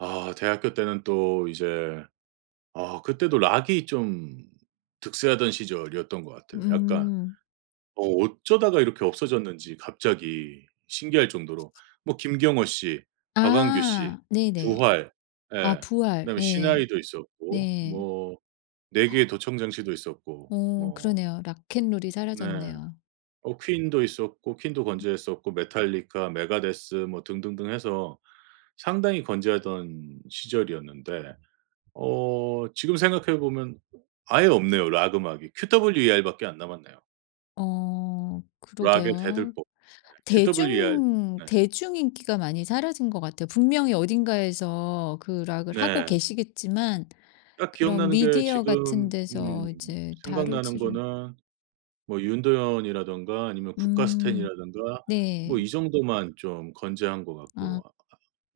아 대학교 때는 또 이제 아 그때도 락이 좀 득세하던 시절이었던 것 같아요 약간. 음. 어 어쩌다가 이렇게 없어졌는지 갑자기 신기할 정도로 뭐 김경호 씨, 박완규 씨, 아 네네. 부활, 아 예 부활. 그다음에 네. 시나위도 있었고 네. 뭐 내 귀에 도청장치도 있었고 어 뭐 그러네요. 락앤롤이 네. 사라졌네요. 어 퀸도 있었고 퀸도 건재했었고 메탈리카 메가데스 뭐 등등등 해서 상당히 건재하던 시절이었는데 어 지금 생각해 보면 아예 없네요 락 음악이. QWER밖에 안 남았네요. 어 락의 그러게요. 대들보. 예. QWER 대중 네. 대중 인기가 많이 사라진 것 같아요. 분명히 어딘가에서 그 락을 하고 네. 계시겠지만 딱 그런 기억나는 게 미디어 같은 지금 음 데서 이제 생각나는 다루지를 거는 뭐 윤도현이라든가 아니면 음. 국가스텐이라든가 뭐 네. 이 정도만 좀 건재한 것 같고. 아. 아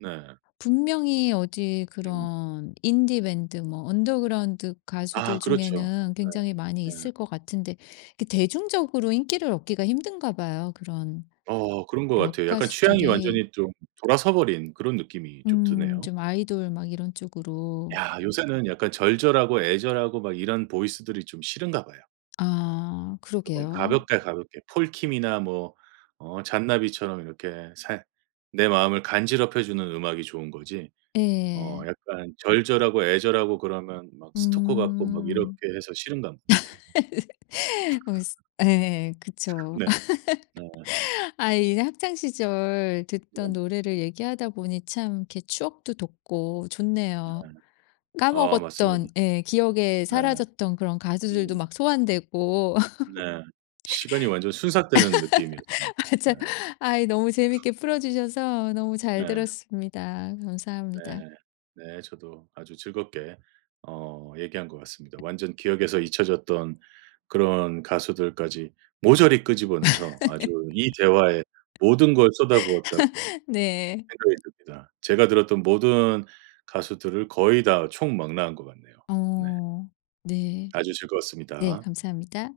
네. 분명히 어디 음. 그런 인디 밴드 뭐 언더그라운드 아 가수들 그렇죠. 중에는 네. 굉장히 많이 네. 있을 것 같은데 그 대중적으로 인기를 얻기가 힘든가 봐요 그런 어 그런 것 락 같아요. 약간 취향이 가수들이. 완전히 좀 돌아서 버린 그런 느낌이 좀 음. 드네요. 좀 아이돌 막 이런 쪽으로. 야 요새는 약간 절절하고 애절하고 막 이런 보이스들이 좀 싫은가 봐요. 아 쪼끔 그러게요. 가볍게, 가볍게 폴 킴이나 뭐 어 잔나비처럼 이렇게 살 내 마음을 간지럽혀 주는 음악이 좋은 거지 어 예. 약간 절절하고 애절하고 그러면 막 스토커 같고 막 이렇게 음. 해서 싫은 가봅니다. 어 스 예 그쵸. 네. 네. 아 이제 학창시절 네. 듣던 노래를 얘기하다 보니 참 이렇게 추억도 돋고 네. 좋네요. 아 맞습니다. 까먹었던 예 기억에 네. 사라졌던 그런 가수들도 음. 막 소환되고. 네. 시간이 완전 순삭되는 느낌이었습니다. 네. 맞아 아이 너무 재밌게 풀어주셔서 너무 잘 네. 들었습니다. 감사합니다. 네. 네. 저도 아주 즐겁게 어 얘기한 것 같습니다. 완전 기억에서 잊혀졌던 그런 가수들까지 모조리 끄집어내서 아주 이 대화에 모든 걸 쏟아부었다고 네. 생각이 듭니다. 제가 들었던 모든 가수들을 거의 다 총망라한 것 같네요. 네. 어 네. 아주 네 즐거웠습니다. 감사합니다.